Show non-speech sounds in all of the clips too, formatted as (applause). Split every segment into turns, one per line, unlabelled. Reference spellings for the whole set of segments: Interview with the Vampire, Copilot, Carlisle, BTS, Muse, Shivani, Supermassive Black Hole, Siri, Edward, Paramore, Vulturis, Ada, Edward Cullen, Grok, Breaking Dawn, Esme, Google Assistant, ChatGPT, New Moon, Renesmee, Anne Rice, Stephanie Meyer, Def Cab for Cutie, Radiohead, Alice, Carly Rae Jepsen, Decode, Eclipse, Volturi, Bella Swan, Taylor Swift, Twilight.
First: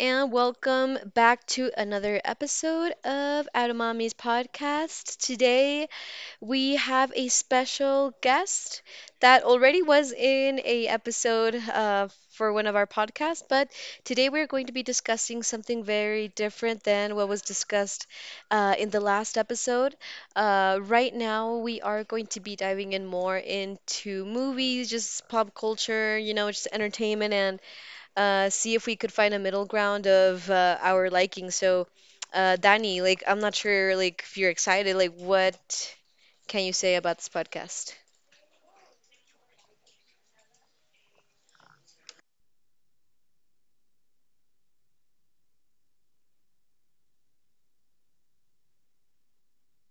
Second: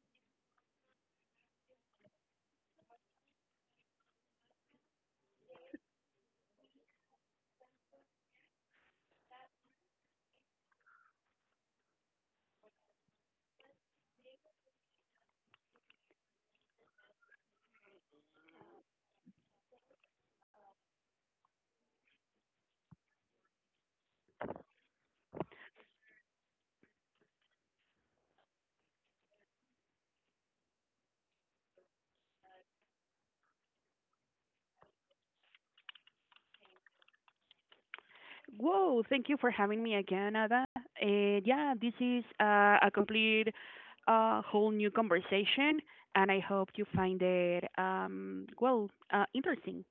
and welcome back to another episode of Atomami's podcast. Today, we have a special guest that already was in a episode for one of our podcasts, but today we're going to be discussing something very different than what was discussed in the last episode. Right now, we are going to be diving in more into movies, just pop culture, you know, just entertainment and see if we could find a middle ground of our liking. So, Danny, like, I'm not sure, like, if you're excited, like, what can you say about this podcast?
Whoa, thank you for having me again, Ada. And yeah, this is a complete, whole new conversation, and I hope you find it, well, interesting.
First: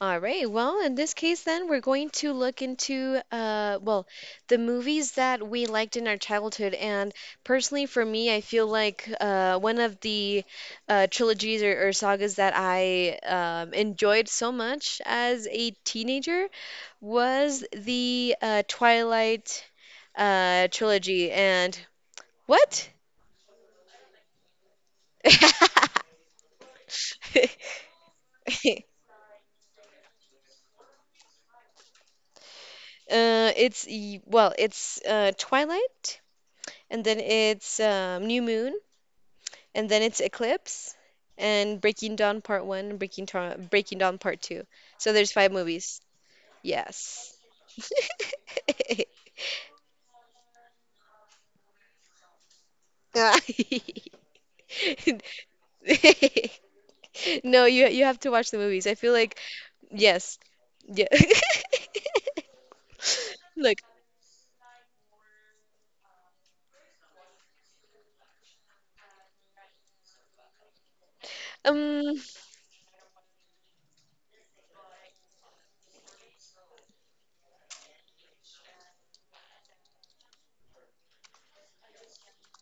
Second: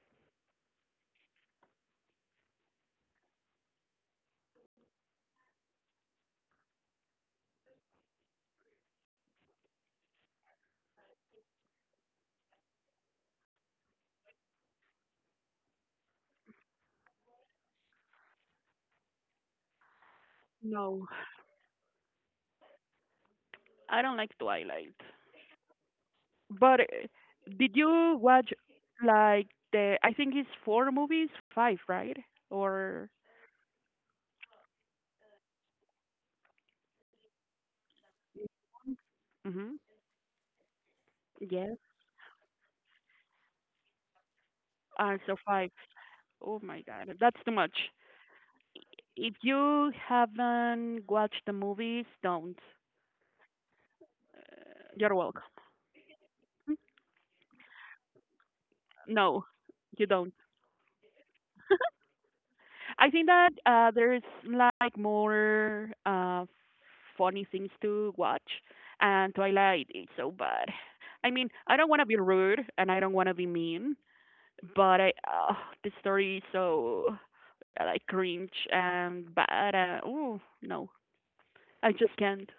All right. Well, in this case, then, we're going to look into, well, the movies that we liked in our childhood. And personally, for me, I feel like one of the trilogies or sagas that I enjoyed so much as a teenager was the Twilight
No,
trilogy. And what?
I don't like Twilight.
(laughs)
But did you watch, like, I think it's four movies, five, right? Or,
It's Twilight, and then it's New Moon,
mm-hmm,
and then it's Eclipse,
yes,
and Breaking Dawn Part One, and Breaking Dawn Part Two. So there's
so
five
five.
movies.
Oh my God,
Yes.
that's too much.
(laughs)
If you haven't watched the movies, don't.
Ah. (laughs)
You're welcome.
No, you have to watch the movies. I feel like
No, you
yes,
don't.
yeah.
I think
(laughs)
that
Look,
there's like more funny things to watch, and Twilight is so bad. I mean, I don't want to
um,
be rude and I don't want to be mean, but I the story is so like cringe and bad. Oh no, I just can't.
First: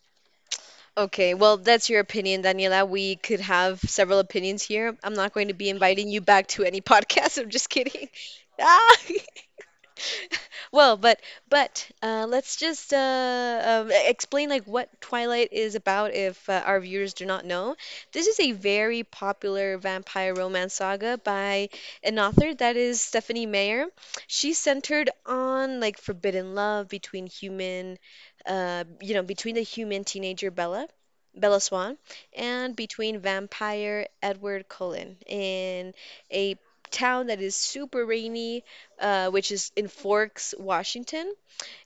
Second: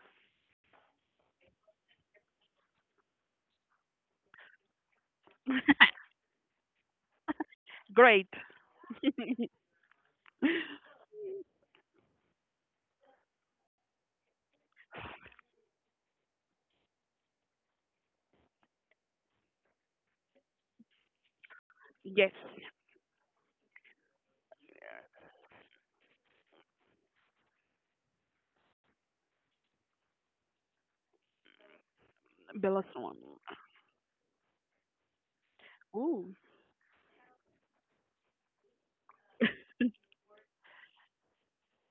okay, well, that's your opinion, Daniela. We could have several opinions here. I'm not going to be inviting you back to any (laughs) podcast. I'm just kidding. (laughs)
Great.
Ah.
(laughs)
(laughs) Well, but let's just explain like what Twilight is about if our viewers do not know. This is a very popular vampire romance saga by an
Yes,
author that is Stephanie Meyer. She's centered on like forbidden love between you know, between the human teenager Bella Swan, and
Bella Swan.
between vampire Edward Cullen in
Ooh,
a town that is super rainy which is in Forks, Washington,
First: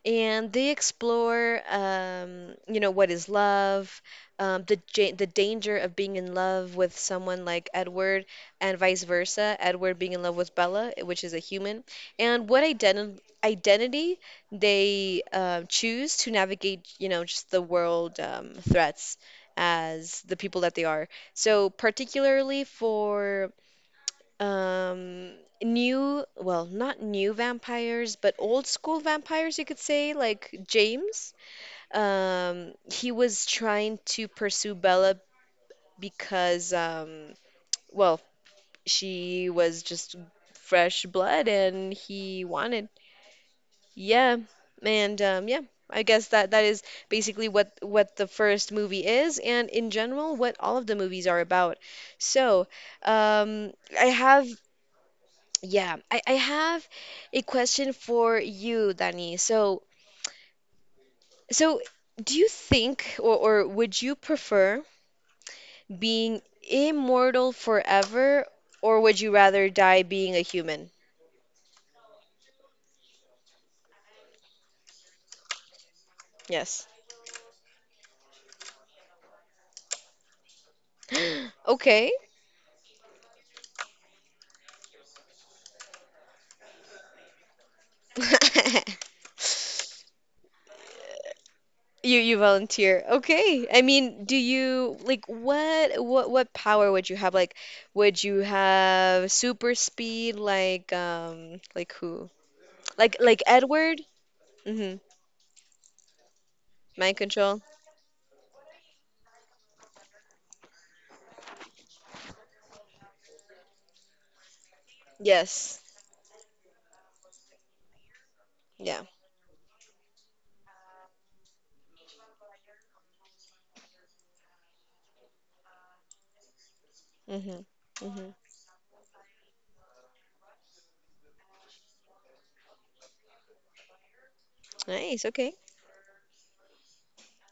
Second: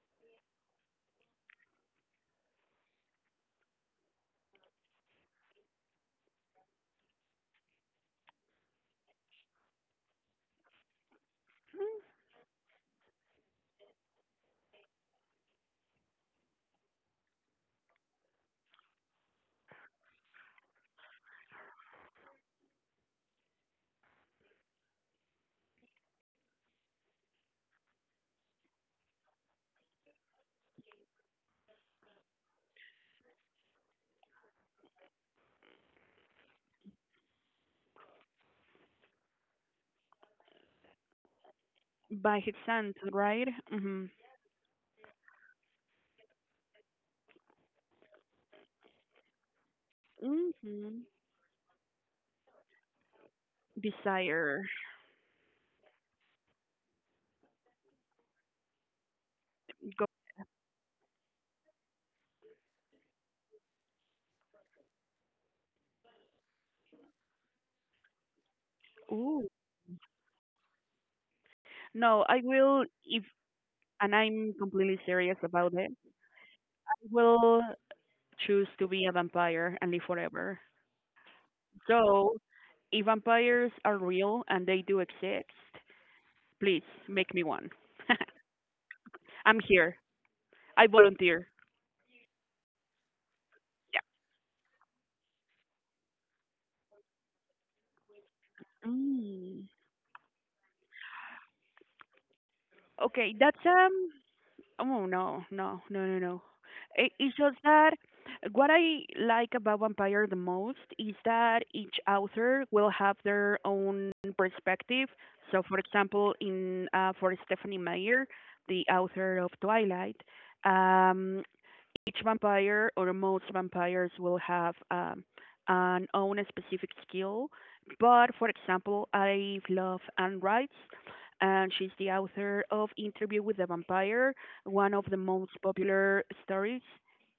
and they explore, you know, what is love, the ja the danger of being in love with someone like Edward, and vice versa, Edward being in love with Bella, which is a human, and what identity they choose to navigate, you know, just the world threats as the people that they are. So particularly for um new well, not new vampires but old school vampires you could say, like James. He was trying to pursue Bella because well she was just fresh blood and
by
he
his
wanted
hand, right? Mhm.
yeah. And yeah, I guess that that is basically what the first movie is, and in general what all of the
Mhm.
movies are about. So um I have
Desire.
yeah, I have a question for you, Danny. So,
Go.
so do you think or would you prefer being immortal forever, or would you
Ooh.
rather die being a human?
No, I will if and I'm completely serious about it.
Yes.
I will choose to be a vampire and live forever.
(gasps) Okay.
So, if vampires are real and they do exist, please make me one. (laughs)
(laughs)
I'm here. I volunteer.
You volunteer. Okay. I mean, do you like what power would you have? Like, would you
Yeah.
have super
Mm.
speed like who? Like
Okay, that's
Edward? Mm-hmm.
oh no, no, no, no, no.
Mind
It's
control?
just that what I like about Vampire the most is that each author will have their own perspective. So,
Yes.
for example, in for Stephanie Meyer, the
Yeah.
author of Twilight, um, each vampire or most vampires will have an own specific skill.
Mm-hmm. Mm-hmm.
But for example, I love Anne Rice, and she's the author of Interview with the Vampire, one of
Nice.
the
Okay.
most popular stories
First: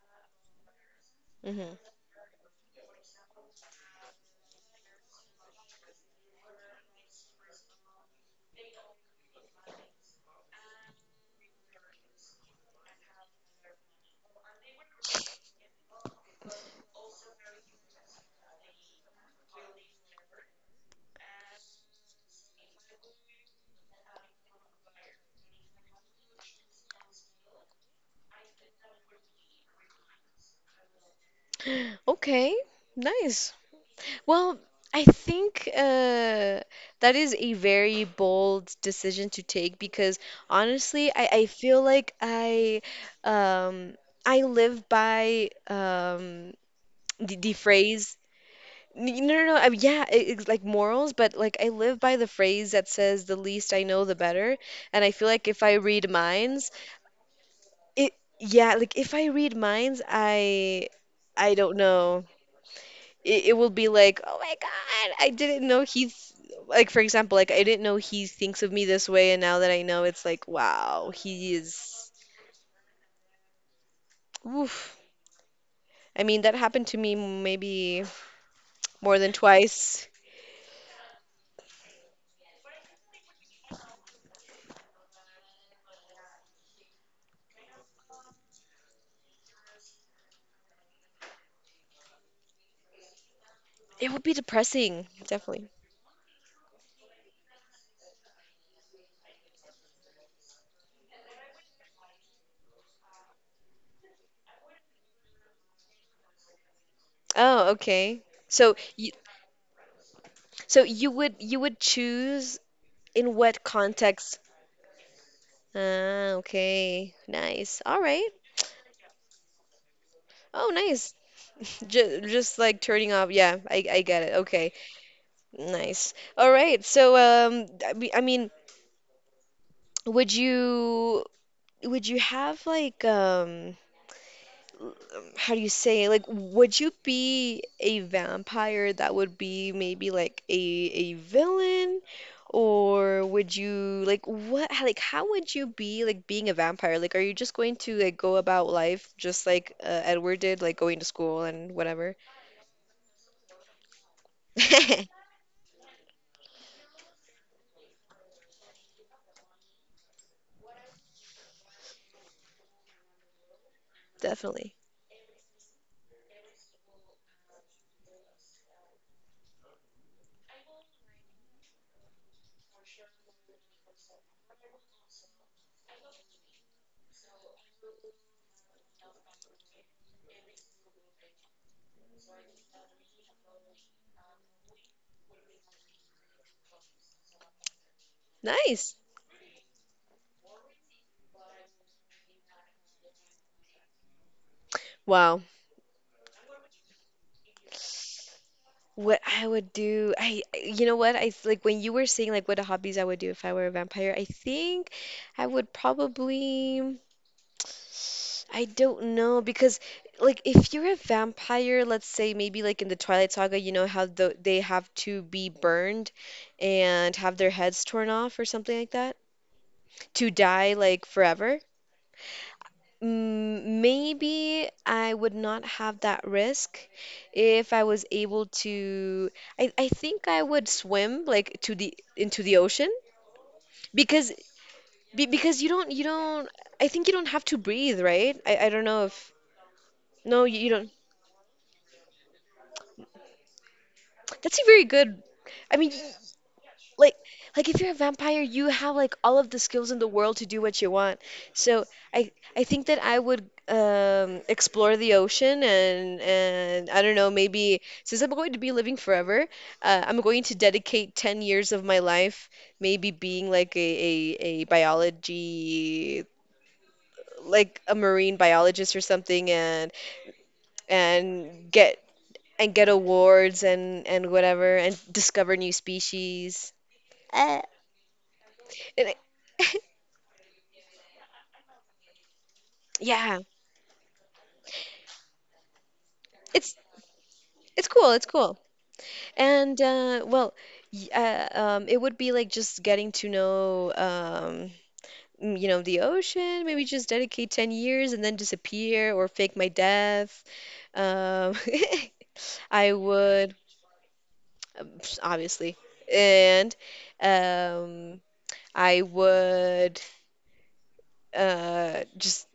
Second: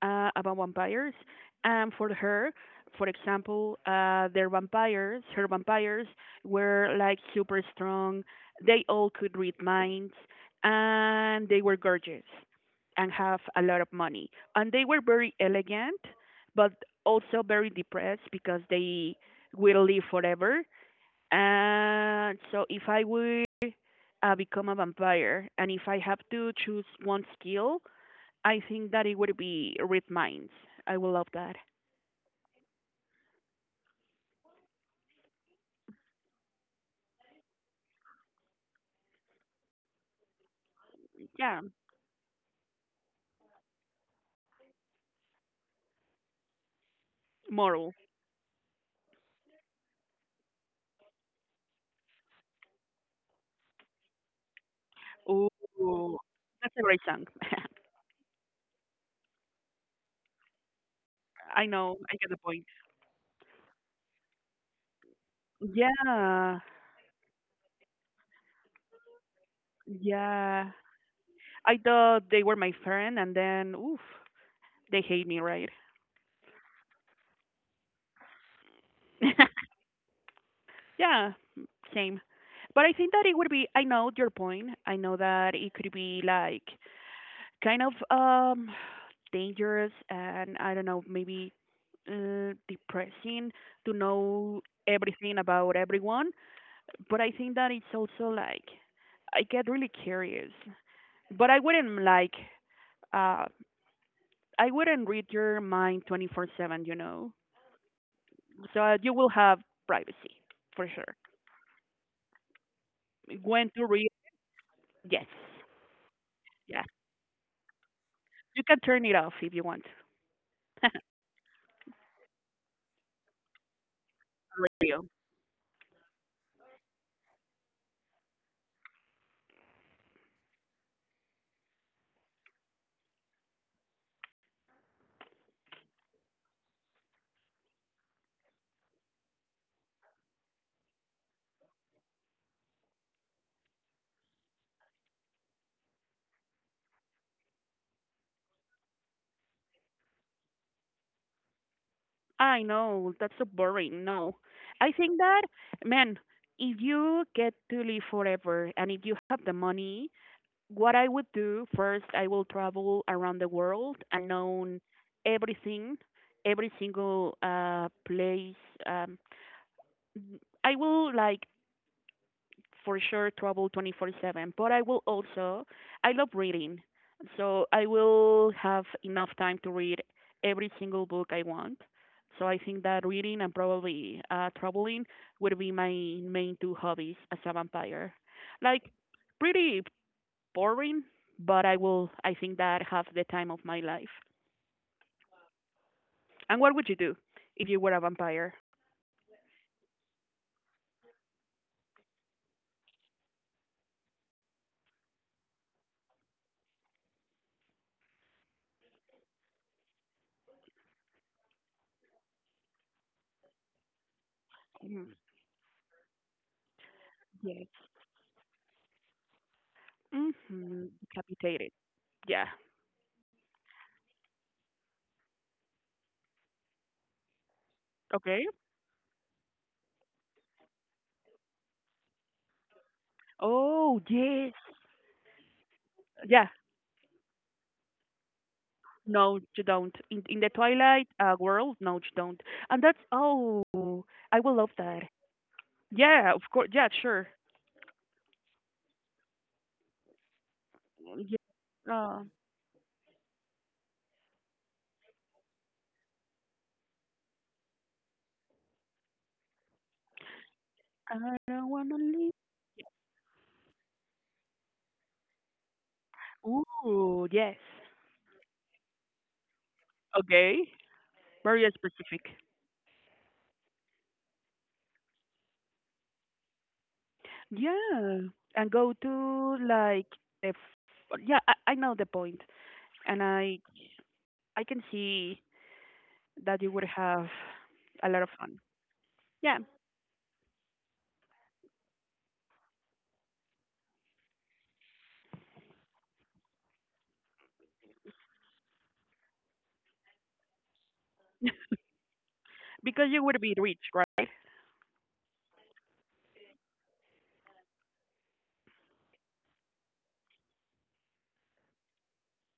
about vampires.
Mm-hmm. (gasps)
And for her, for example, her vampires were like super strong. They all could read minds, and they were gorgeous and have a lot of money. And they were very elegant, but also very depressed because they will live forever. And so if I would become a vampire, and if I have to choose one skill, I think that it would be read minds. I would love that.
Okay. Nice. Well, I think that is a very bold decision to take because honestly, I
Yeah,
feel like um, I live by the
moral.
phrase. N- No, no, no. I, yeah, it's like morals, but like I live by the phrase that says, "The least I know, the better." And I feel
Ooh,
like if I read minds,
that's a great song. (laughs)
it yeah, like if I read minds, I
I
don't
know. I
know.
get the point.
It will be like, "Oh my God, I didn't know he's
Yeah,
like for example, like I didn't know he thinks of me this way and now that I know it's like,
yeah.
wow, he
I
is
thought they were my friend, and then oof, they
oof."
hate me, right?
I mean, that happened to me maybe more than
(laughs)
twice.
Yeah, same. But I think that it would be. I know your point. I know that it could be like kind of dangerous, and I don't know, maybe depressing to
It would be
know
depressing,
everything
definitely.
about everyone. But I think that it's also like I get really curious. But uh I wouldn't read your mind 24/7.
Oh, okay.
So you will have privacy
So
for sure.
you would choose in what
When to read?
context?
Yes.
Ah,
Yes.
okay. Nice. All right.
You can turn it off if you want. (laughs)
Oh, nice. Just like turning off. Yeah, I get it. Okay,
Radio.
nice. All right. So, I mean, would you, would you have like, how do you say, like, would you be a vampire that would be maybe like a villain, or would you like like, how would you be like being a vampire? Like, are you just going to like go about life just like Edward did, like going to school and whatever?
I know, that's so boring. No. I think
(laughs)
that, man, if you get to live forever and if you have the money, what I would do first, I will travel around the world and know
Definitely.
everything, every single place. Um, I will like for sure travel 24/7, but I will also I love reading. So I will have enough time to read every single book I want. So I think that reading and probably traveling would be my main two hobbies as a vampire. Like,
Nice.
pretty boring, but I think that have the time of my life.
Wow.
And what would you do if you were a vampire?
What I would do, I, you know what? Like when you were saying like what the hobbies I would do if I were a vampire. I think I would probably, I don't know because like if you're a vampire, let's say maybe like in the Twilight Saga, you know how they have
Mm,
to be burned and have their
yes.
heads torn off or something like that to die
Mhm.
like forever.
Decapitated. Yeah.
Mm, maybe I would not have that risk if I was
Okay.
able to. I think I would swim like to the into the ocean
Oh
because
yes.
because you
Yeah.
don't I think you don't have to breathe, right? I don't know
No,
if
you don't. In the
no you, you don't.
Twilight world, no, you don't. And that's, oh, I will
That's
love
a very
that.
good. I mean
Yeah, of course. Yeah,
like
sure.
like if you're a vampire, you have like all of the skills in the world to do what you want.
Yeah.
So
Um,
I I think that I would explore the ocean and I don't know, maybe since I'm going to be living forever, I'm going to dedicate
I
10
don't
years
wanna
of my
leave.
life maybe being like a biology
Ooh, yes.
like a marine biologist or something
Okay. Very
and get
specific.
and get awards and whatever and discover new species. Uh,
Yeah, and go
And
to,
I- (laughs)
like, yeah. I know the point, and
Yeah,
I can see that you would
it's
have
it's
a
cool.
lot of
It's
fun.
cool.
Yeah,
And it would be like just getting to know, you know, the ocean. Maybe just dedicate 10 years and then disappear or fake my death. Um, (laughs) I
because you would be
would,
rich, right?
um, (sniffs) obviously, and um, I would just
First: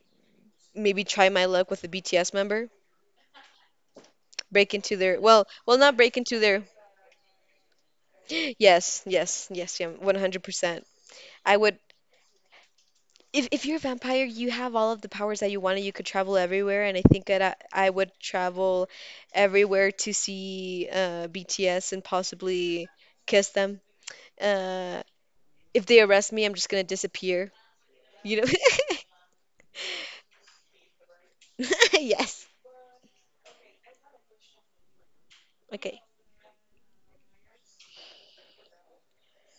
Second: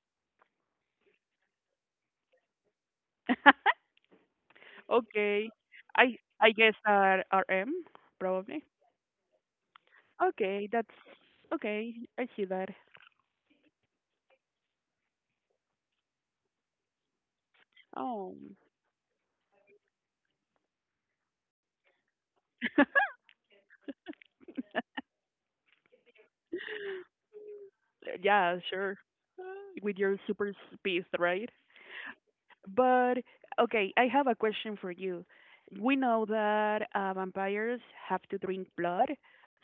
maybe try my luck with a BTS member.
(laughs)
Break into their, well,
Okay.
well, not break
I
into
I
their.
guess that RM
(gasps)
probably.
Yes, yes, yes, yeah,
Okay,
100%.
that's
I would
okay. I see that.
if you're a vampire, you have all of the powers that you wanted. You could travel everywhere, and I think that I would
Oh,
travel everywhere to see BTS and possibly kiss them. Uh, if they arrest me, I'm just gonna disappear. You know?
yeah, sure. With your super speed, right?
(laughs) Yes.
But okay, I have a question for you. We
Okay.
know that vampires have to drink blood,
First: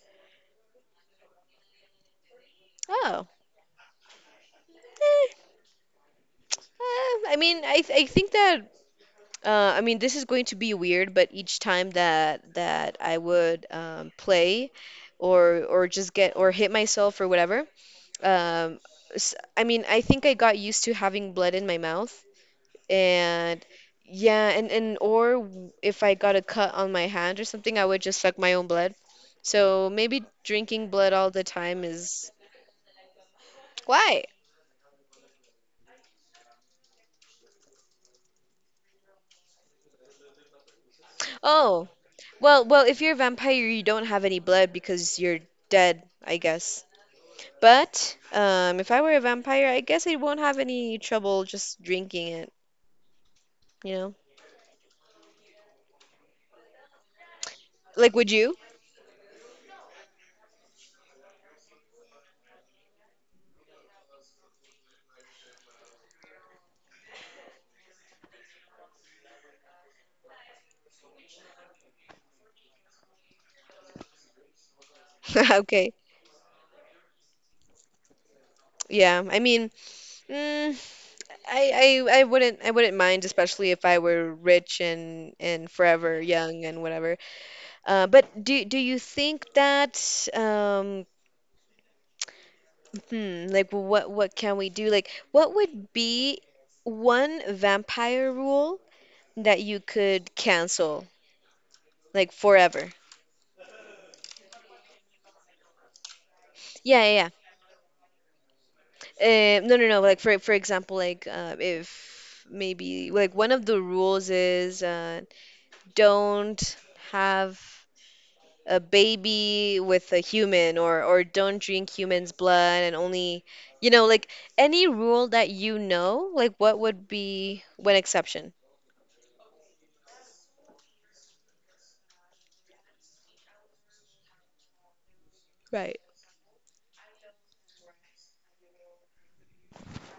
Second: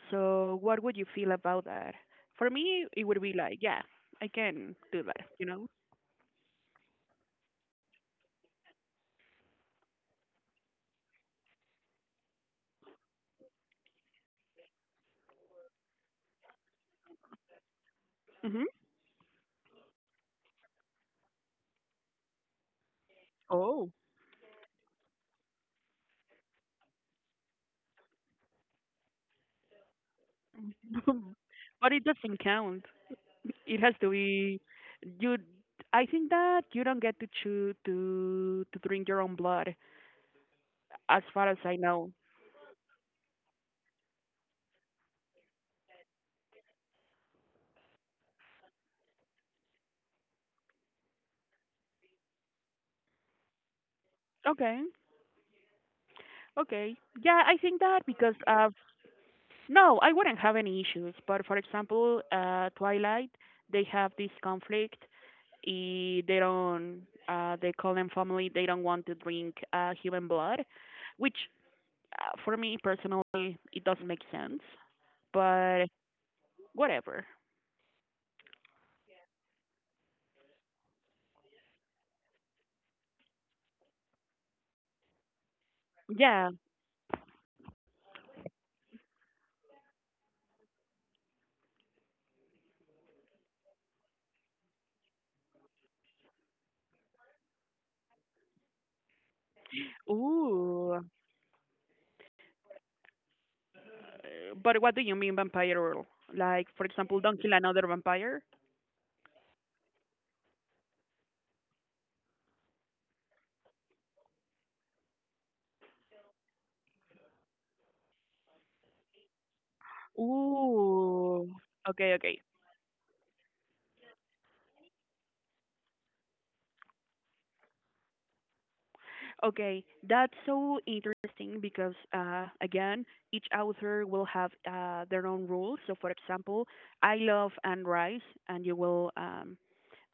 so what would you feel about that? For me, it would
Oh.
be like, yeah, I can do that,
Eh,
you know?
I mean, I think that I mean this is going to be weird, but each time that I would play or just get or hit myself or whatever,
Hmm.
Um, I mean, I think I got used to having blood in my mouth, and
Oh.
yeah, and or if I got a cut on my hand or something, I would just suck my own blood. So maybe drinking blood
(laughs)
all the time
But it
is
doesn't count. It has to
why?
be you. I think that you don't get to choose to drink your own blood, as far as I
Oh,
know.
well, well, if you're a vampire, you don't have any blood because you're dead, I guess. But if I were a vampire, I guess I won't have any trouble just drinking it, you know?
Okay. Okay. Yeah, I think that
Like, would
because
you?
of no, I wouldn't have any issues. But for example, Twilight, they have this conflict. They don't. They call them family. They don't want to drink human blood, which for me personally, it doesn't make sense. But
(laughs) Okay.
whatever.
Yeah, I mean, mm, I, I wouldn't I wouldn't mind, especially if I were rich and forever
Yeah.
young and whatever. But do do you think that um like what can we do? Like what would be one vampire rule that you could
Ooh.
cancel like forever?
But what do you mean vampire rule? Like, for
Yeah,
example,
yeah,
don't kill another vampire?
yeah. No, no, no. Like for example, like if maybe like one of the rules is don't have a baby with a human or
Ooh.
don't drink
Okay,
human's
okay.
blood and only you know like any rule that you know like what would be one exception.
Okay, that's so interesting because, again, each author will have their own rules.
Right.
So, for example, I love Anne Rice, and you will, um,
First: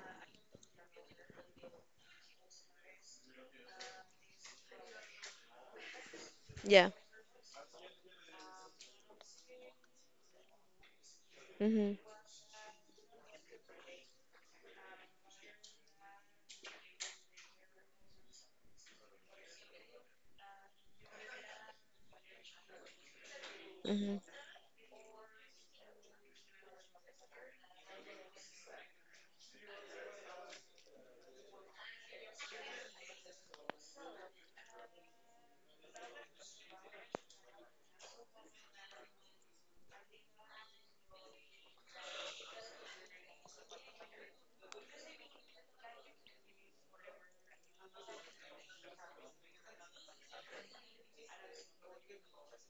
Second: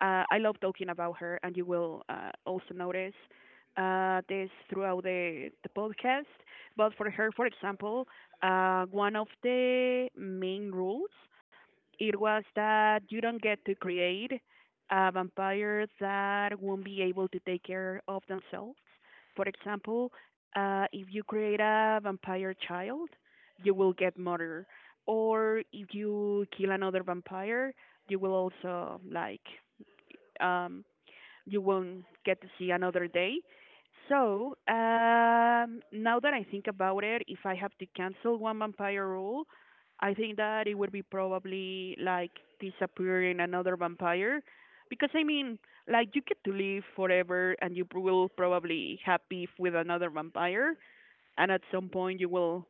uh, I love talking about her, and you will also notice this throughout the podcast.
yeah
But for her, for example, one of the main rules
mhm
it was that you don't get to create a vampire that won't be able to take care of themselves. For example, if you create a vampire child, you will get
mhm
murdered. Or if you kill another vampire, you will also like um, you won't get to see another day. So, now that I think about it, if I have to cancel one vampire rule, I think that it would be probably like disappearing another vampire, because I mean, like, you get to live forever and you will probably have beef with another vampire, and at some point you will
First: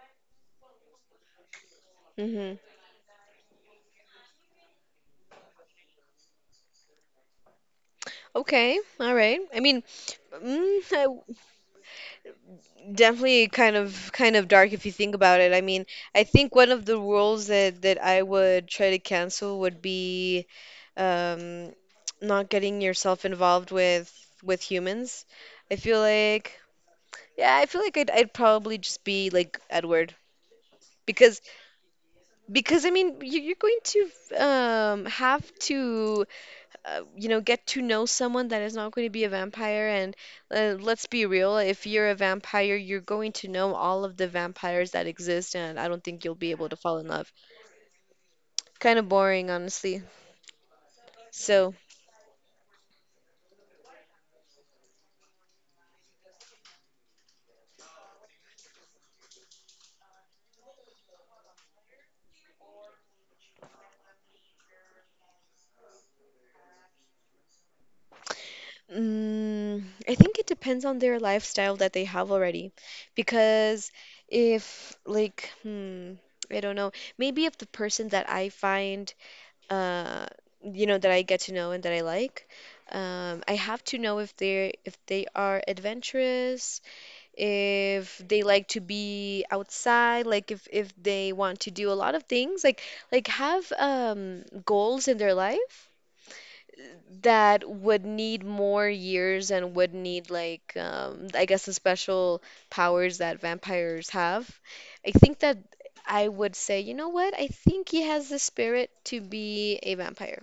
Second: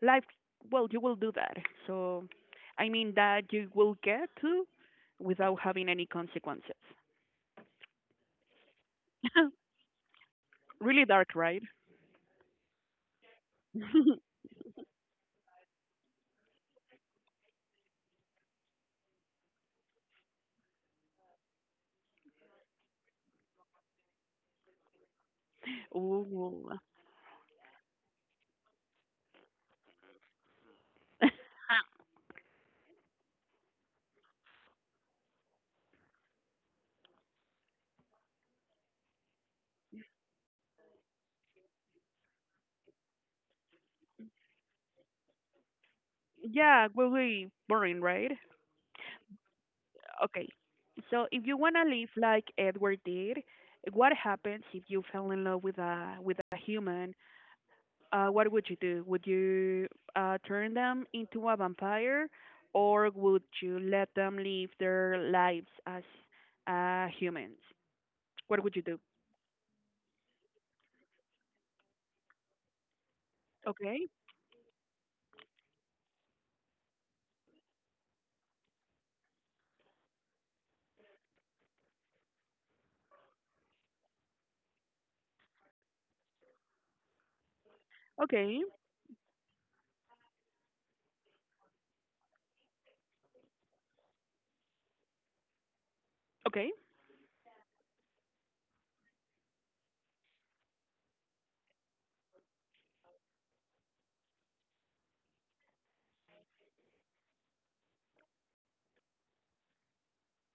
life well, you will do that. So
mhm
I mean that you will get to without having any consequences.
okay all right
(laughs)
I mean mm,
Really dark, right?
definitely kind
(laughs)
of dark if you think about it I mean I think one of the rules that I would try to cancel would be um not getting yourself involved with humans I feel like
Ooh.
yeah, I feel like I'd probably just be like Edward because
(laughs)
because I mean you, you're going to have to you know get to know someone that is not going to be a vampire, and let's be real, if you're a vampire you're going to know all of the vampires that exist and I don't think you'll be able to
Yeah,
fall in love.
really boring, right?
Kind of boring honestly.
Okay. So if you
So
wanna live like Edward did, what happens if you fell in love with a human? What would you do? Would you turn them into a vampire, or would you let them live their lives as humans? What would you do?
mm, I think it depends on their lifestyle that they have already. Because
Okay,
if, like, hmm, I don't know, Maybe if the person that I find, uh, that I get to know and that I like, I have to know if they are adventurous, if they
okay,
like to be outside, like if they want to do a lot of things, like have goals in their life
okay,
that would need more years and would need I guess the special powers that vampires have. I think that I would say, you know what? I think he has the spirit to be a vampire,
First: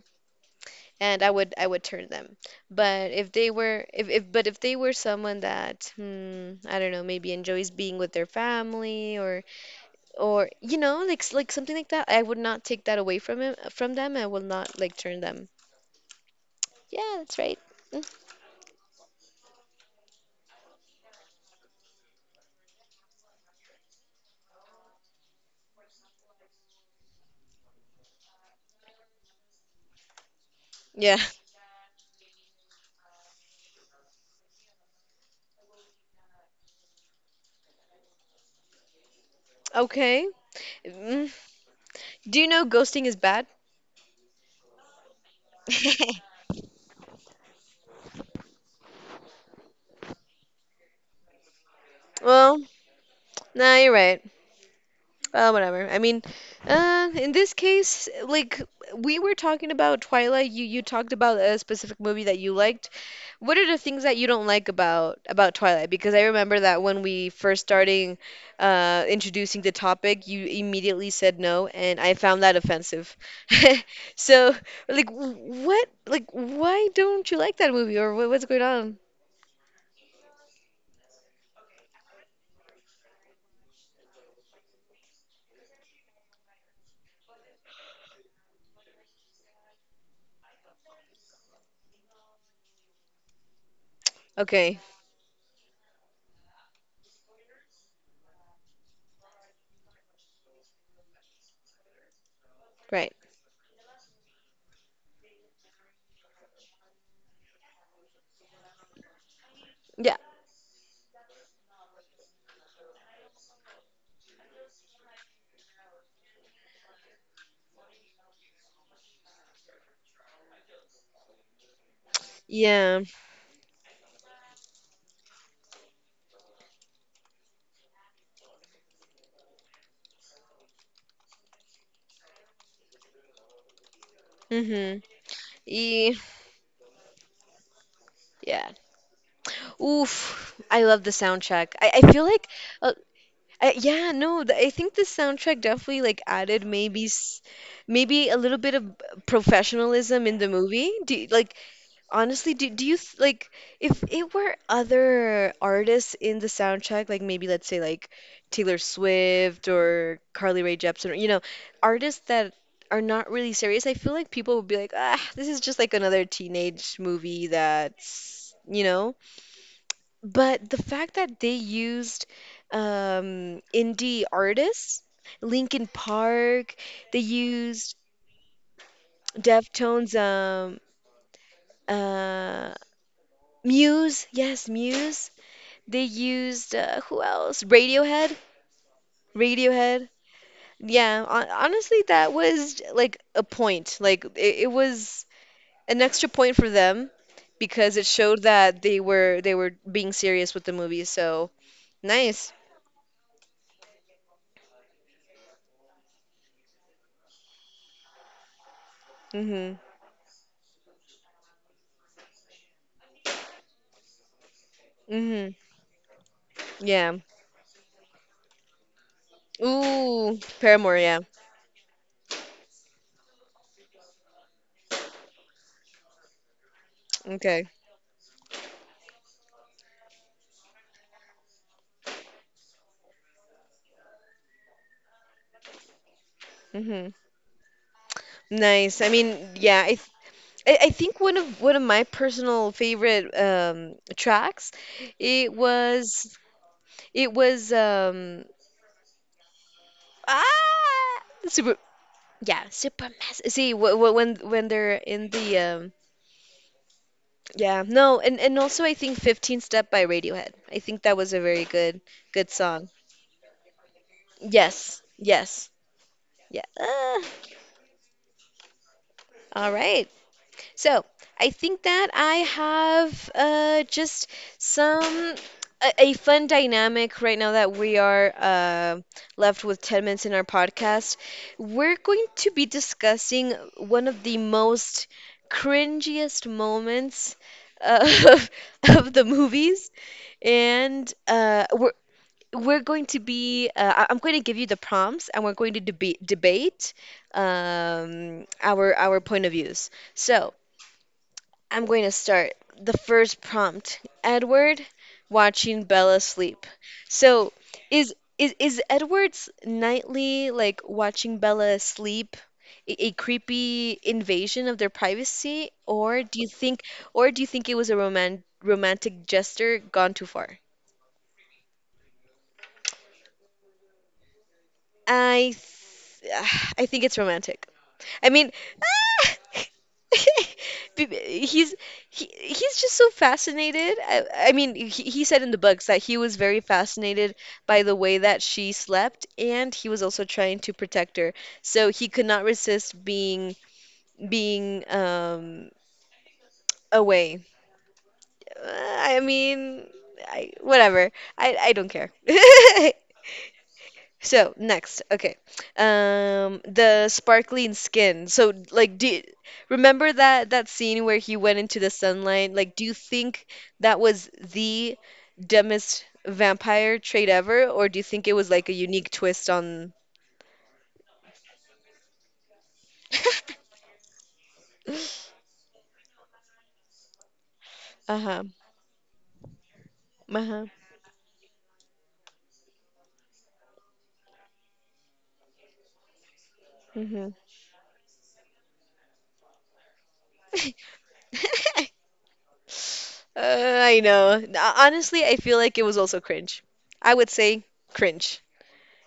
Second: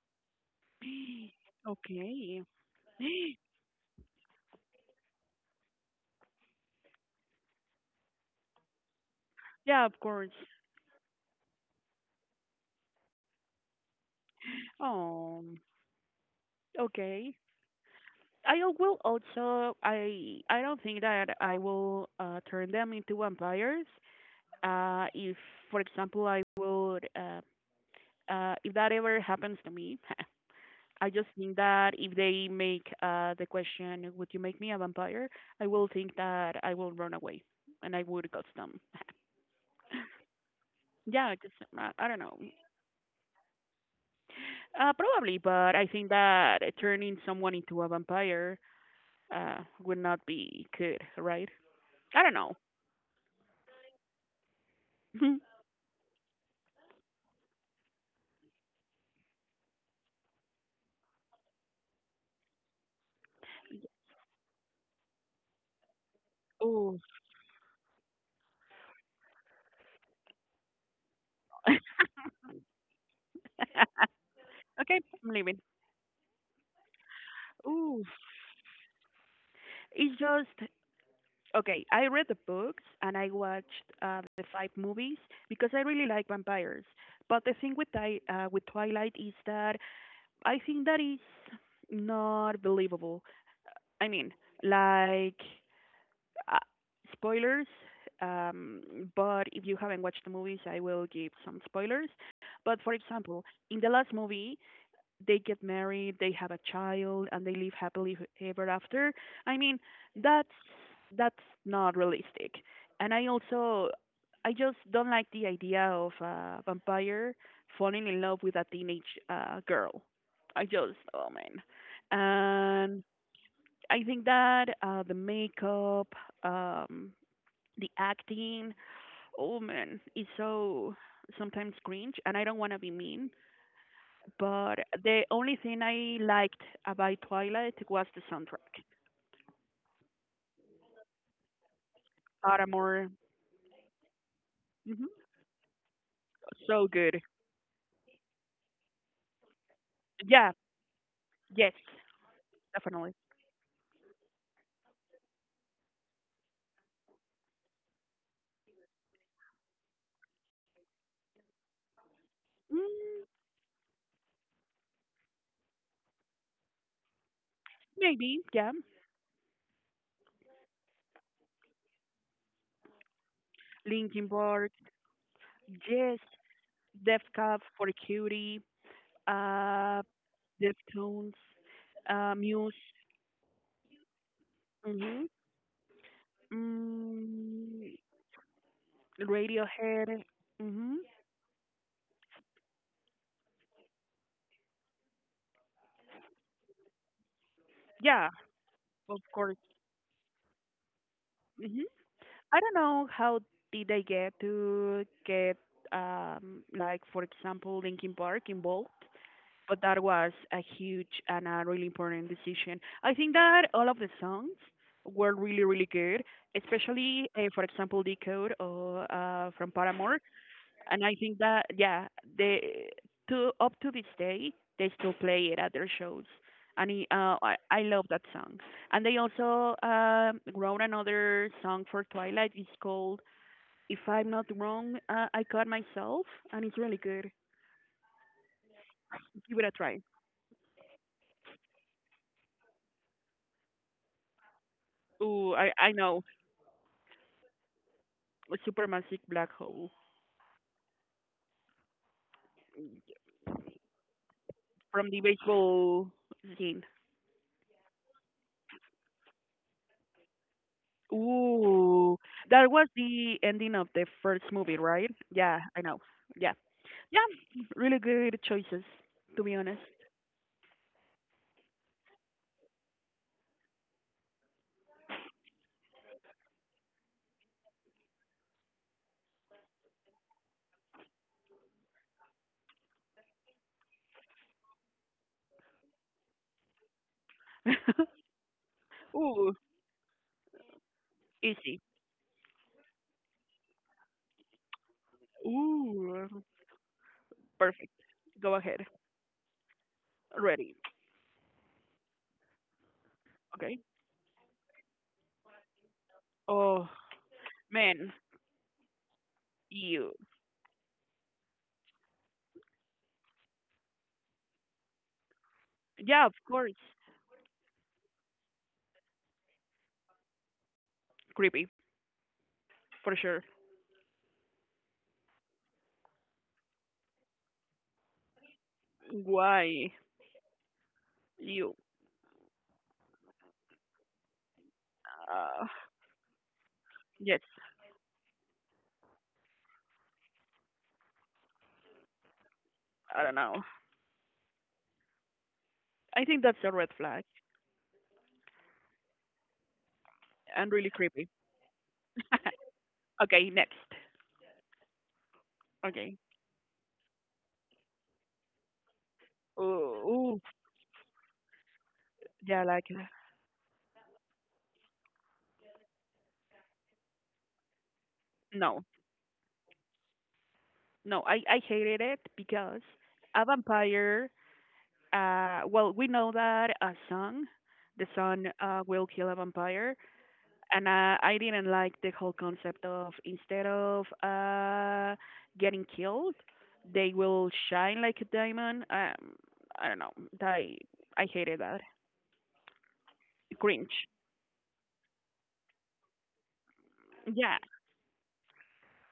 and I
(gasps)
would I would turn them.
okay.
But if they were someone that I don't know, maybe enjoys being with their family,
Yeah, of course.
or you know, like something like that, I would not take that away from him from them. I will not, like, turn
Oh.
them. Yeah,
Okay.
that's right. Mm.
I will also I don't think that I will turn them into vampires. If for example I would if that ever happens to me, (laughs) I
Yeah.
just think that if they make the question, would you make me a vampire? I will think that I will run away and I would ghost them. (laughs)
Okay. Mm.
Yeah, 'cause, I don't know.
Do you know ghosting is bad?
Probably, but I think
(laughs)
that turning someone into a vampire uh, would not be good, right? I don't know.
Well, nah, you're right.
(laughs)
Whatever. I mean, in this case, like, we were talking about Twilight. You talked about a specific movie that you liked. What are the things that you don't like about Twilight? Because I remember that when
Ooh.
we first starting introducing the topic, you immediately said no, and I found that offensive. (laughs)
(laughs)
So,
Okay,
like,
I'm leaving.
what, like, why don't you like that movie,
Ooh.
or what's going on?
It's just, okay, I read the books and I watched the five movies because I really like vampires. But the thing with Twilight is that I think that is not believable. I mean,
Okay.
like, uh, spoilers. But if you haven't watched the movies, I will give some spoilers. But for
Right.
example, in the last movie, they get married, they have a child, and they live happily ever after. I mean,
Yeah.
that's that's not realistic. And I just don't like the idea of a vampire falling in love with a teenage girl. I just Oh man.
Yeah.
And I think that the makeup, um, the acting, oh man, is so sometimes cringe. And I don't want to be mean, but
Mm-hmm.
the only thing
E
I liked about Twilight was the
Yeah.
soundtrack.
Oof. I love the soundtrack. I feel like uh,
Paramore,
yeah, no, th I think
hmm
the soundtrack definitely, like, added
so good.
maybe a little bit of professionalism in the
Yeah,
movie. Do you- like
yes,
Honestly, do you
definitely.
like, if it were other artists in the soundtrack, like, maybe let's say like Taylor Swift or Carly Rae Jepsen, or you know, artists that are
Mm,
not really serious, I feel like people would be like, ah, this is just like another teenage movie
maybe,
that's,
yeah.
you know. But the fact that they used indie
Linkin Park,
artists, Linkin
yes.
Park, they
Def Cab for
used
Cutie, uh,
Deftones,
Deftones, Muse,
uh, Muse, yes,
hmm
Muse. They used who else?
mm,
Radiohead. Radiohead.
Radiohead, hmm
Yeah, honestly, that was like a point. Like, it was an extra point for them because it
yeah,
showed that they
of
were
course.
they were being serious with the movie. So
Mm-hmm.
nice.
I don't know how did I get to get like, for example, Linkin Park involved,
Mhm.
but that was a huge and a really important decision. I think that all of the songs were
Mhm.
really really good,
Yeah.
especially for example Decode or from Paramore.
Ooh, Paramore.
And I
Yeah.
think that yeah, they to up to this day they still play it at their shows, and it,
Okay.
I love that song. And they also wrote another song for Twilight. It's called If I'm Not Wrong, I Caught Myself, and it's really
Mhm.
good.
Nice. I mean,
Give it a
yeah.
try.
I think one of my personal favorite tracks, it
Ooh, I know,
was it was
a supermassive black hole
Ah, super. Yeah, super massive. See, when they're
from the
in the
baseball scene.
yeah, no, and also I think 15 Step by Radiohead. I think that was a very good
Ooh,
good
that was
song.
the ending of the first movie,
Yes,
right? Yeah,
yes,
I know. Yeah.
yeah. Ah,
Yeah, really good choices, to be
all
honest.
right. So, I think that I have just some a fun dynamic right now that we are left with 10 minutes in our podcast. We're going to be discussing one of the most cringiest moments uh, (laughs) of
(laughs)
the
Ooh,
movies, and
easy.
we're going to be I'm going to give you the prompts, and we're going to debate
Ooh,
debate
perfect. Go ahead.
our point of views. So.
Ready.
I'm going to start the first
Okay.
prompt. Edward watching Bella sleep.
Oh,
So,
man.
is Edward's
You.
nightly, like, watching Bella sleep a creepy invasion of their privacy, or
Yeah, of
do you
course.
think, it was a romantic gesture gone too far?
Creepy, for sure.
I th (sighs) I think it's romantic. I mean,
Why?
Be- (laughs)
You.
he's he's just so fascinated. I mean, he said in the
Uh,
books that he was very fascinated
yes,
by the way that she slept, and he was also trying to protect her. So he could not resist
I don't know.
being
I think that's a red flag
away. I mean,
and really
whatever.
creepy.
I don't care. (laughs)
(laughs) Okay, next.
So next, okay,
Okay.
the sparkling skin. So, like, do
Ooh,
remember
ooh.
that that scene where he went into the sunlight?
Yeah,
Like, do
like,
you think that was the dumbest vampire trait ever, or do you think it was like a
no.
unique twist on?
No, I hated it because a vampire.
(laughs)
Well, we know that a sun, the
Uh-huh.
sun will kill a vampire,
Uh-huh.
and I didn't like the whole concept of instead of getting killed, they
Hmm.
will shine like a diamond. I don't know. I
(laughs)
I hated that.
I
Cringe.
know. Honestly, I feel like it was also cringe. I would
Yeah,
say cringe.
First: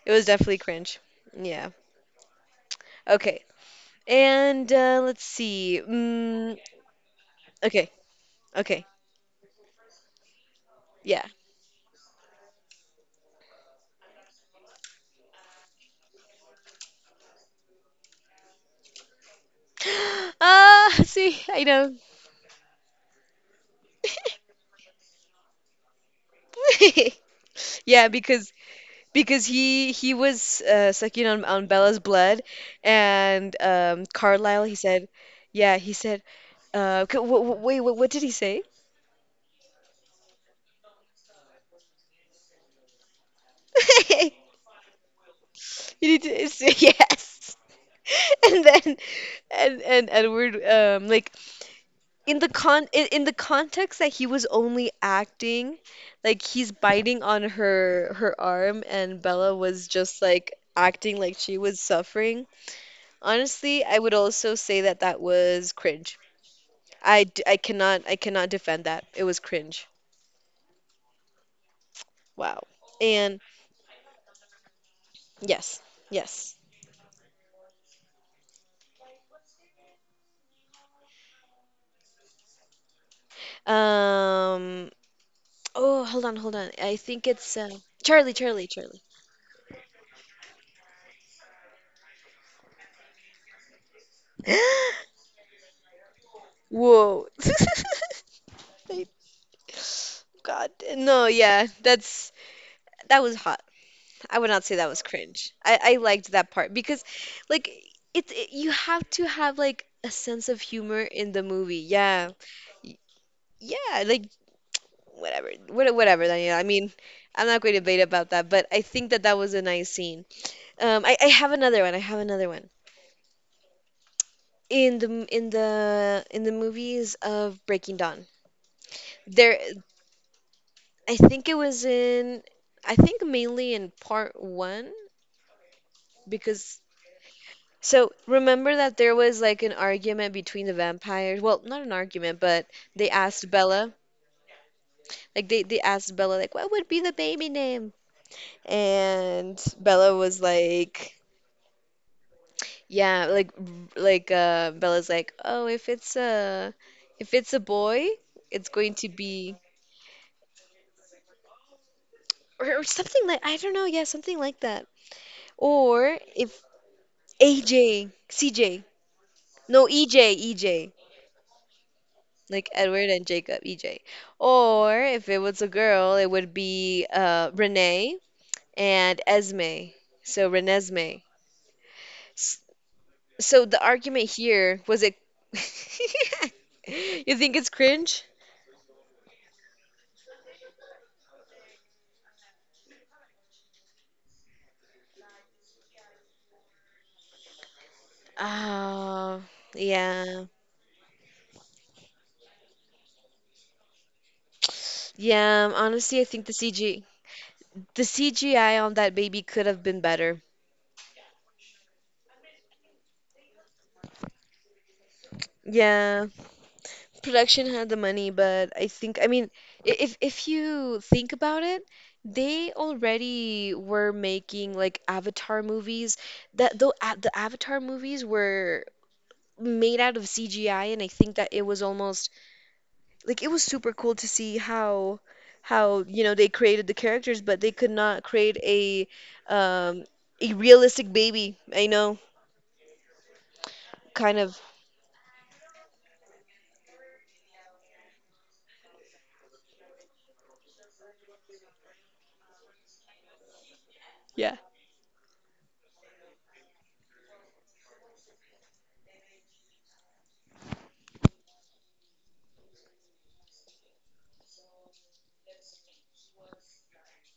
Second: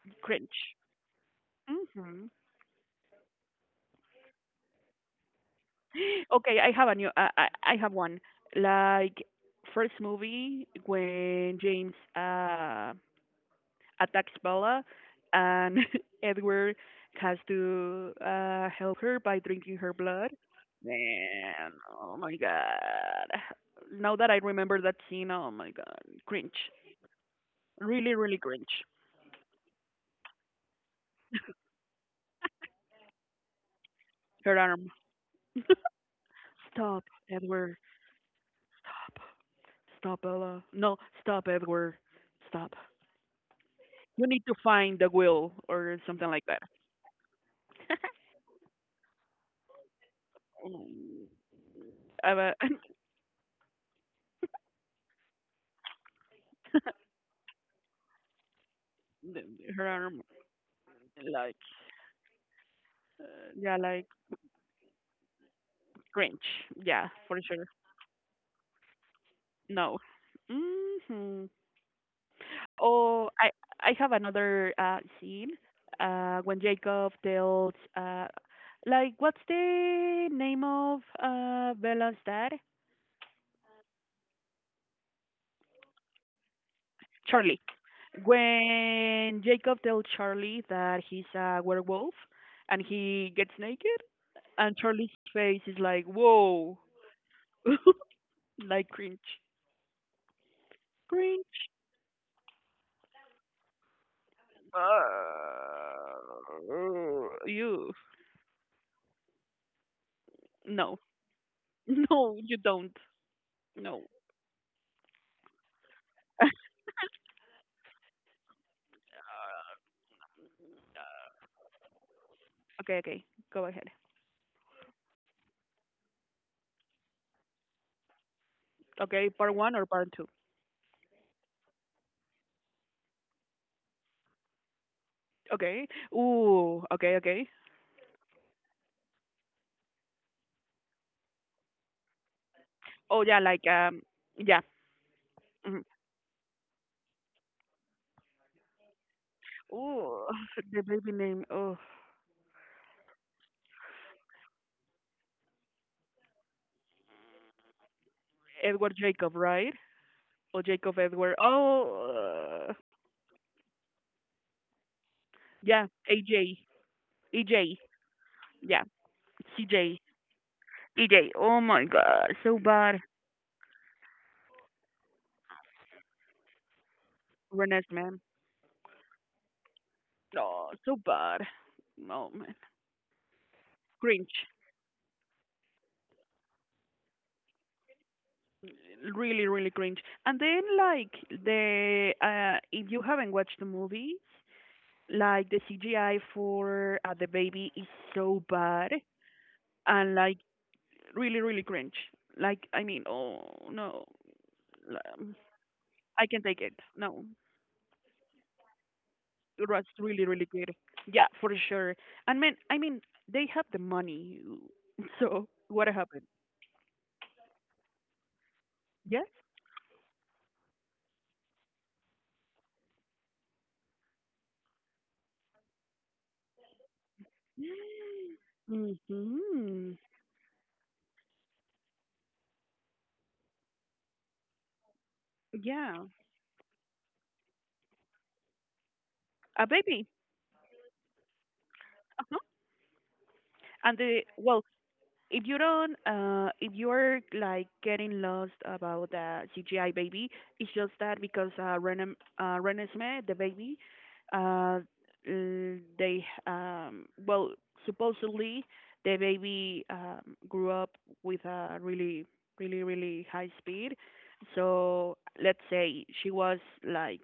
It was definitely
cringe.
cringe. Yeah.
Mhm.
Okay. And let's see. Mm,
Okay, I have a new. I
okay,
have one.
okay,
Like, first movie
yeah.
when James attacks Bella, and (laughs) Edward has to help her by drinking her blood.
(gasps) Ah, (laughs) see, I
Man,
know.
oh my god. Now that I remember that scene, oh my god. Cringe.
(laughs) Yeah,
Really, really
because
cringe.
he was sucking on Bella's blood, and
Her
Carlisle, he
arm.
said, yeah,
(laughs)
he said,
Stop,
c- w w
Edward.
wait, what did he say?
Stop. Stop, Bella. No, stop, Edward. Stop. You need
(laughs)
to find the will or
He
something like
did
that.
say yes, (laughs) and then and Edward,
Mm,
in the
but
in the context that he was only acting, like, he's biting on her arm, and Bella
(laughs) her
was
arm,
just like acting like
like,
she was suffering.
uh, yeah,
Honestly, I
like
would also say that that was cringe.
cringe. Yeah, for sure.
I cannot defend that. It was cringe.
No. Hmm.
Wow.
Oh,
And
I have another scene
yes. Yes.
when Jacob tells like what's the name of Bella's dad?
Um oh, hold on. I think it's
Charlie.
Charlie, Charlie.
When Jacob tells Charlie that he's a werewolf and he gets naked, and
(gasps)
Charlie's face is like, whoa.
Whoa.
(laughs)
(laughs)
Like,
I
cringe,
God, no, yeah,
cringe.
that's that was hot. I would not say
Uh,
that was cringe. I liked that part because, like,
you
it, you have to have like a sense of humor
No.
in the movie.
(laughs)
Yeah,
No, you
Y-
don't.
yeah,
No.
like, whatever, whatever, Daniel. I
(laughs)
mean, I'm not going to debate about that, but I think that that was a nice scene. I have another one. I have another one
Okay, okay. Go ahead.
in the in the movies of Breaking Dawn.
Okay, part
There,
one or part two?
I think it was in. I think mainly in part one
Okay.
because
Ooh, okay, okay.
so remember that there was like an argument between the vampires. Well, not an argument, but they
Oh, yeah,
asked
like,
Bella,
yeah.
like, they
Mhm.
asked Bella like what would be the baby name? And Bella
Ooh.
was
(laughs) (sighs) The
like,
baby name. Oh,
yeah, like, Bella's like, "Oh, if it's a boy, it's going
Edward
to
Jacob,
be
right? Or Jacob Edward. Oh,
or something like, I don't know, yeah, something like that.
yeah,
Or if
AJ.
AJ, CJ.
Yeah. C
No,
J.
EJ, EJ.
EJ. Oh my god, so
Like
bad.
Edward and Jacob, EJ. Or if it was a girl, it would be
Renes,
Renee
man.
and Esme. So
No, so
Renesme.
bad. No, man.
S- So the argument
Cringe.
here was it. (laughs) You think it's cringe?
Really really cringe. And then, like, the if you haven't watched the movie, like, the CGI for the baby is so bad,
Oh,
and, like,
yeah.
really really cringe. Like, I mean, oh, no. um,
Yeah, honestly, I
I
think
can
the
take it.
CG,
No,
the CGI on that baby could
it
have
was
been
really
better.
really good. Yeah, for sure. And, man, I mean, they have the money. (laughs) So what
Yeah,
happened?
production had the money, but I think, I
Yes.
mean, if you think about it, they already were making like Avatar movies that though the Avatar movies were made
Mhm.
out of CGI, and I think that it was almost like it was super cool to see how,
Yeah,
you know, they created the characters, but they could not create
a
um
baby.
a realistic baby. I know,
Uh-huh. And the
kind of.
well, if you don't if you're like getting lost about the CGI baby, it's just that because Renem Renesmee, the baby, uh they well, supposedly the baby grew up with a really really really high speed. So let's say she was like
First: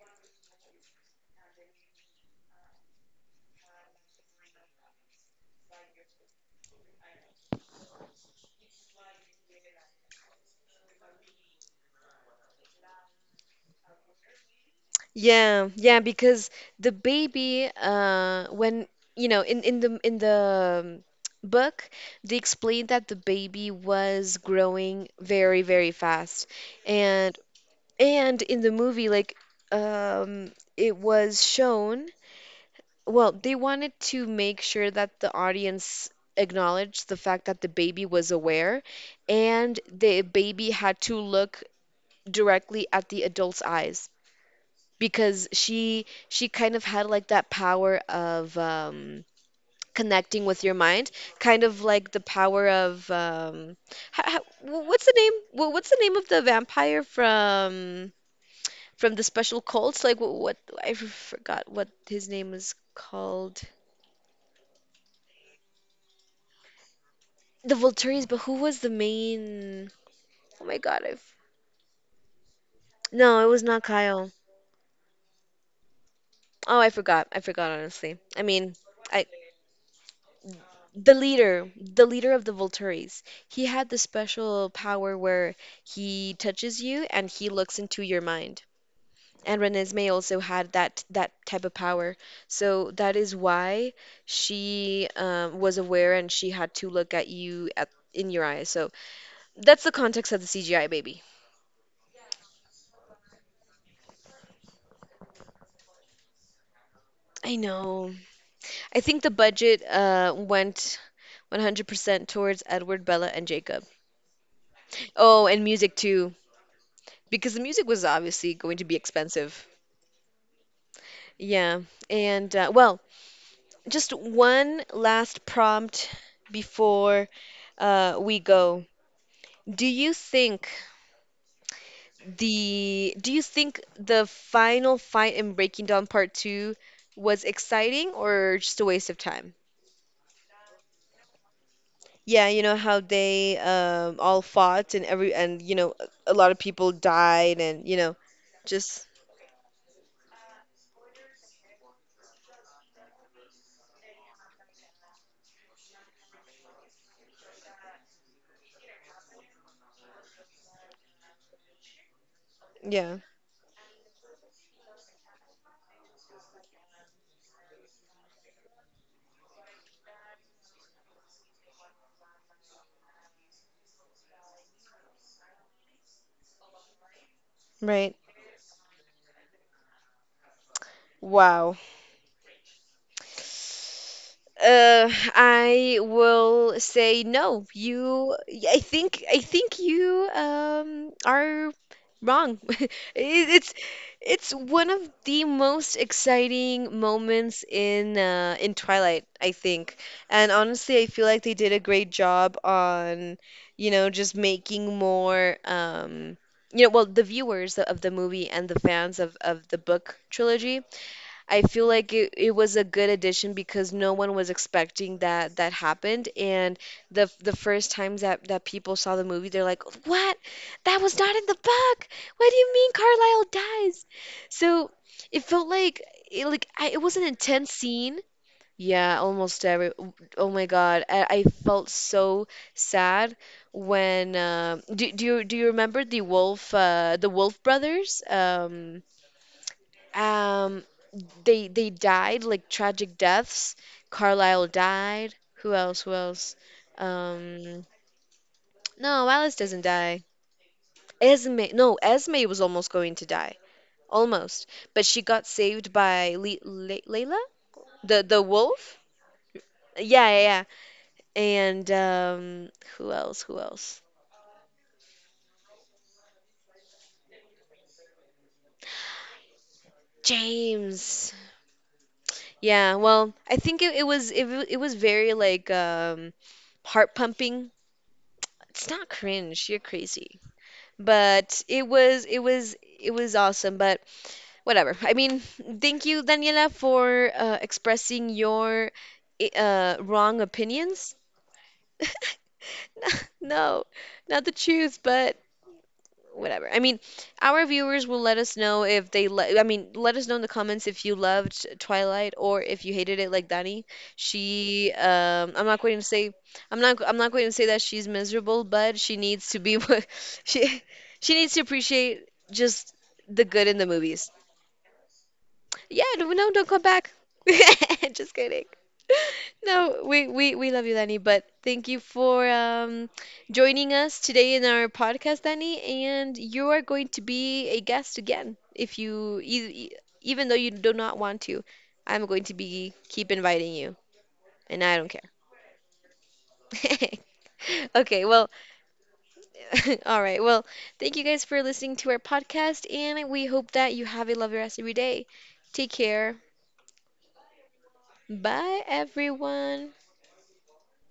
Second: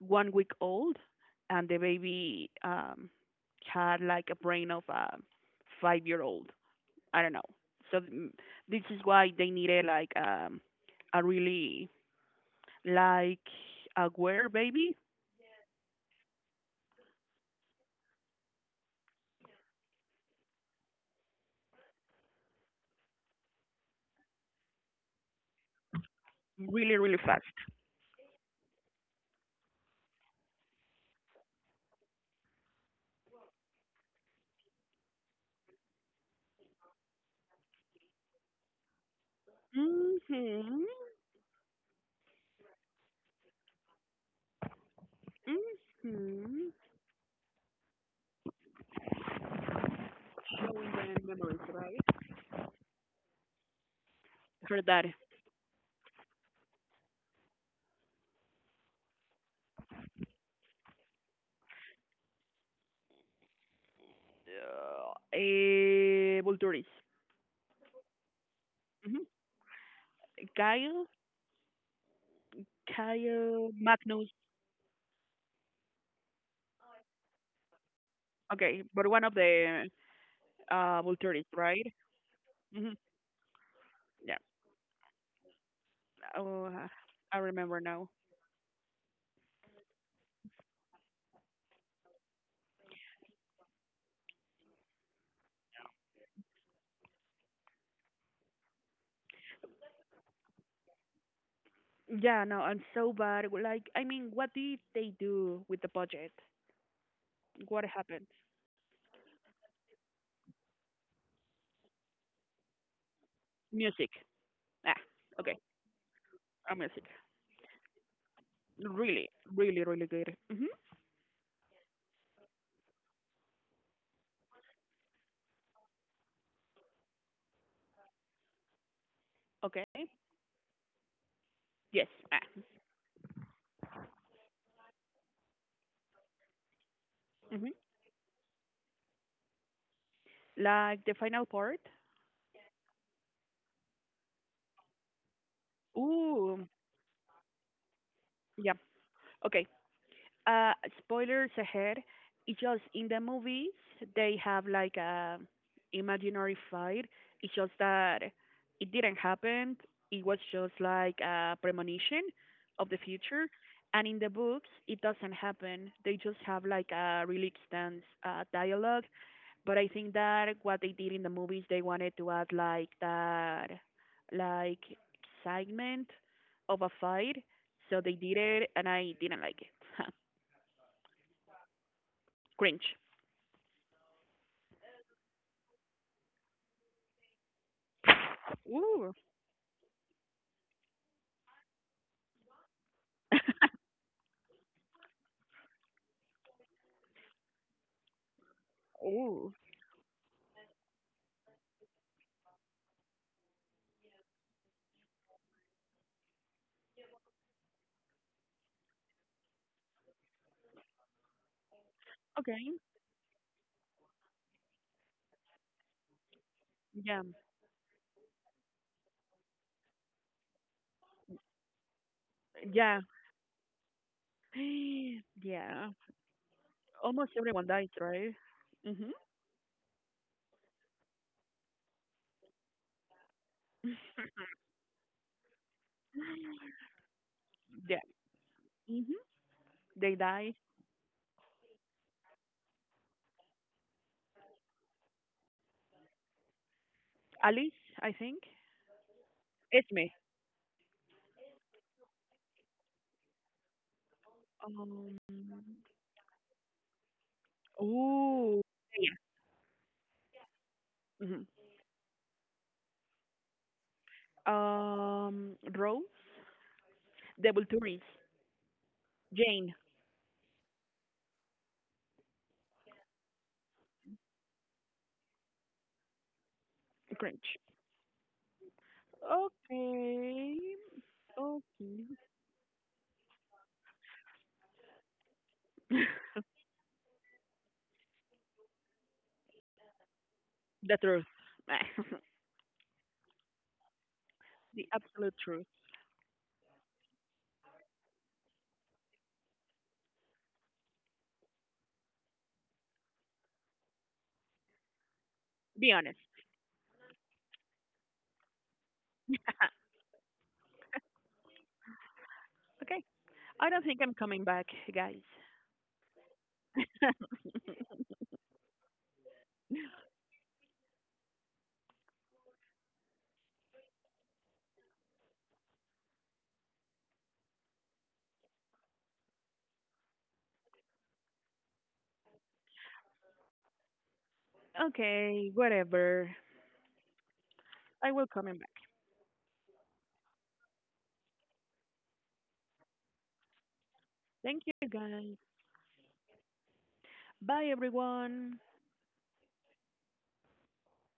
1-week old, and the baby had like a brain of a 5-year old. I don't know. So this is why they needed, like, a really, like, aware baby,
Yeah, yeah, because the baby, when, you know, in in the book, they explained that the baby was growing very, very fast,
really really
and
fast.
in the movie, like, it was shown. Well, they wanted to make sure that the audience acknowledged the fact that the baby was aware, and the baby
Mhm.
had to look directly at the adult's eyes because she
Mhm.
kind of had like that power of connecting with your mind, kind of like the power of
For
what's
that,
the what's the name of the vampire from the special cults, like, what, I forgot what his name was called,
Vulturis.
the Volturians, but who was the
Mhm.
main, oh my
Kyle,
god, I've no it was
Kyle
not
Magnus.
Kyle, oh, I forgot, I forgot, honestly. I mean,
Okay, but one
I
of the
the
Vulturis,
leader,
right?
of the
Mhm.
Volturis, he had the
Yeah.
special power where he
Oh,
touches you and
I
he
remember
looks into
now.
your mind. And Renesmee also had that type of power, so that is why she, was aware and she had to look at you at in your eyes. So that's the context of the CGI baby.
Yeah, no, I'm so bad. Like, I mean, what did they do with the budget?
I
What
know.
happened?
I think the budget went 100% towards Edward, Bella, and Jacob.
Music. Ah,
Oh,
okay.
and music too,
Music.
because the music was obviously going to be
Really,
expensive.
really, really good. Mhm.
Yeah, and well, just one last prompt before we go. Do
Okay.
you think
Yes. Ah.
the do you think the final fight in Breaking Dawn Part 2 was
Mhm.
exciting or just a waste of time?
Like the final part.
Yeah, you know how they, all fought and every and you know a lot
Ooh.
of people died and you know
Yeah.
just
Okay. Uh, Spoilers ahead. It's just in the movies they have like a imaginary fight. It's just that it didn't happen. It was just like a premonition of the
yeah,
future. And in the books, it doesn't happen. They just have like a really extensive dialogue. But I think that what they did in the movies, they wanted to add like that, like, excitement of a fight. So they
right.
did it, and I didn't like it. (laughs)
Wow.
Grinch.
I will say no. I
Ooh.
think, you, are wrong. (laughs) It- It's
(laughs)
it's one of the most exciting moments in Twilight, I
Ooh.
think. And honestly, I feel like they did a great job on, you know, just making more, you know, well, the viewers of the movie and the fans of the book trilogy. I feel like it
Okay.
was a good addition because no one was expecting that that happened. And
Yeah.
the first times that people saw the movie, they're like, "What? That was not in the book. What do you mean
Yeah. (gasps)
Carlisle dies?" So
(sighs)
it felt
Yeah.
like it was an
Almost everyone
intense
dies,
scene.
right? Mhm.
Yeah, almost every. Oh my God, I felt so sad when. Do you remember the Wolf, the Wolf
Yeah.
brothers?
Mhm. They die.
Um, they died like tragic deaths. Carlisle died. Who else? Who else? Um,
Alice, I think.
no, Alice doesn't
It's me.
die. Esme, no, Esme was almost going to die, almost, but
Um.
she got saved by Le Le Layla, the
Ooh.
wolf.
Yeah.
Yeah, yeah, yeah.
Mhm.
And who else? Who else?
Rose. Devil Tourist. Jane.
James. Yeah, well, I think it was very, like, heart
Grinch.
pumping. It's not cringe. You're crazy.
Okay.
But it
Okay.
was it was awesome. But whatever. I mean, thank
(laughs)
you, Daniela, for expressing your i- wrong
The truth.
opinions. (laughs)
(laughs)
No, not the
The
truth,
absolute
but
truth.
whatever. I mean, our viewers will let us know if I mean, let us know in the comments if you loved Twilight or if you hated it like Dani. She I'm not
Be
going to
honest.
say, I'm not going to say that she's miserable, but she needs to be (laughs) she she needs to appreciate
Okay.
just the
I
good
don't
in the
think I'm
movies.
coming back, guys.
Yeah, no, no, don't come
(laughs)
back. (laughs) Just kidding. No, we love you, Danny, but thank you for joining us today in our podcast, Danny. And you are going to be a guest again if you, even though you do not want to, I'm going to be keep inviting you, and I don't
Okay, whatever.
care. (laughs)
I will
Okay,
coming
well,
back.
(laughs) all right. Well, thank you guys for listening to our podcast, and we hope that you have a
Thank
lovely rest
you
of your day.
guys.
Take care.
Bye everyone.
Bye, everyone.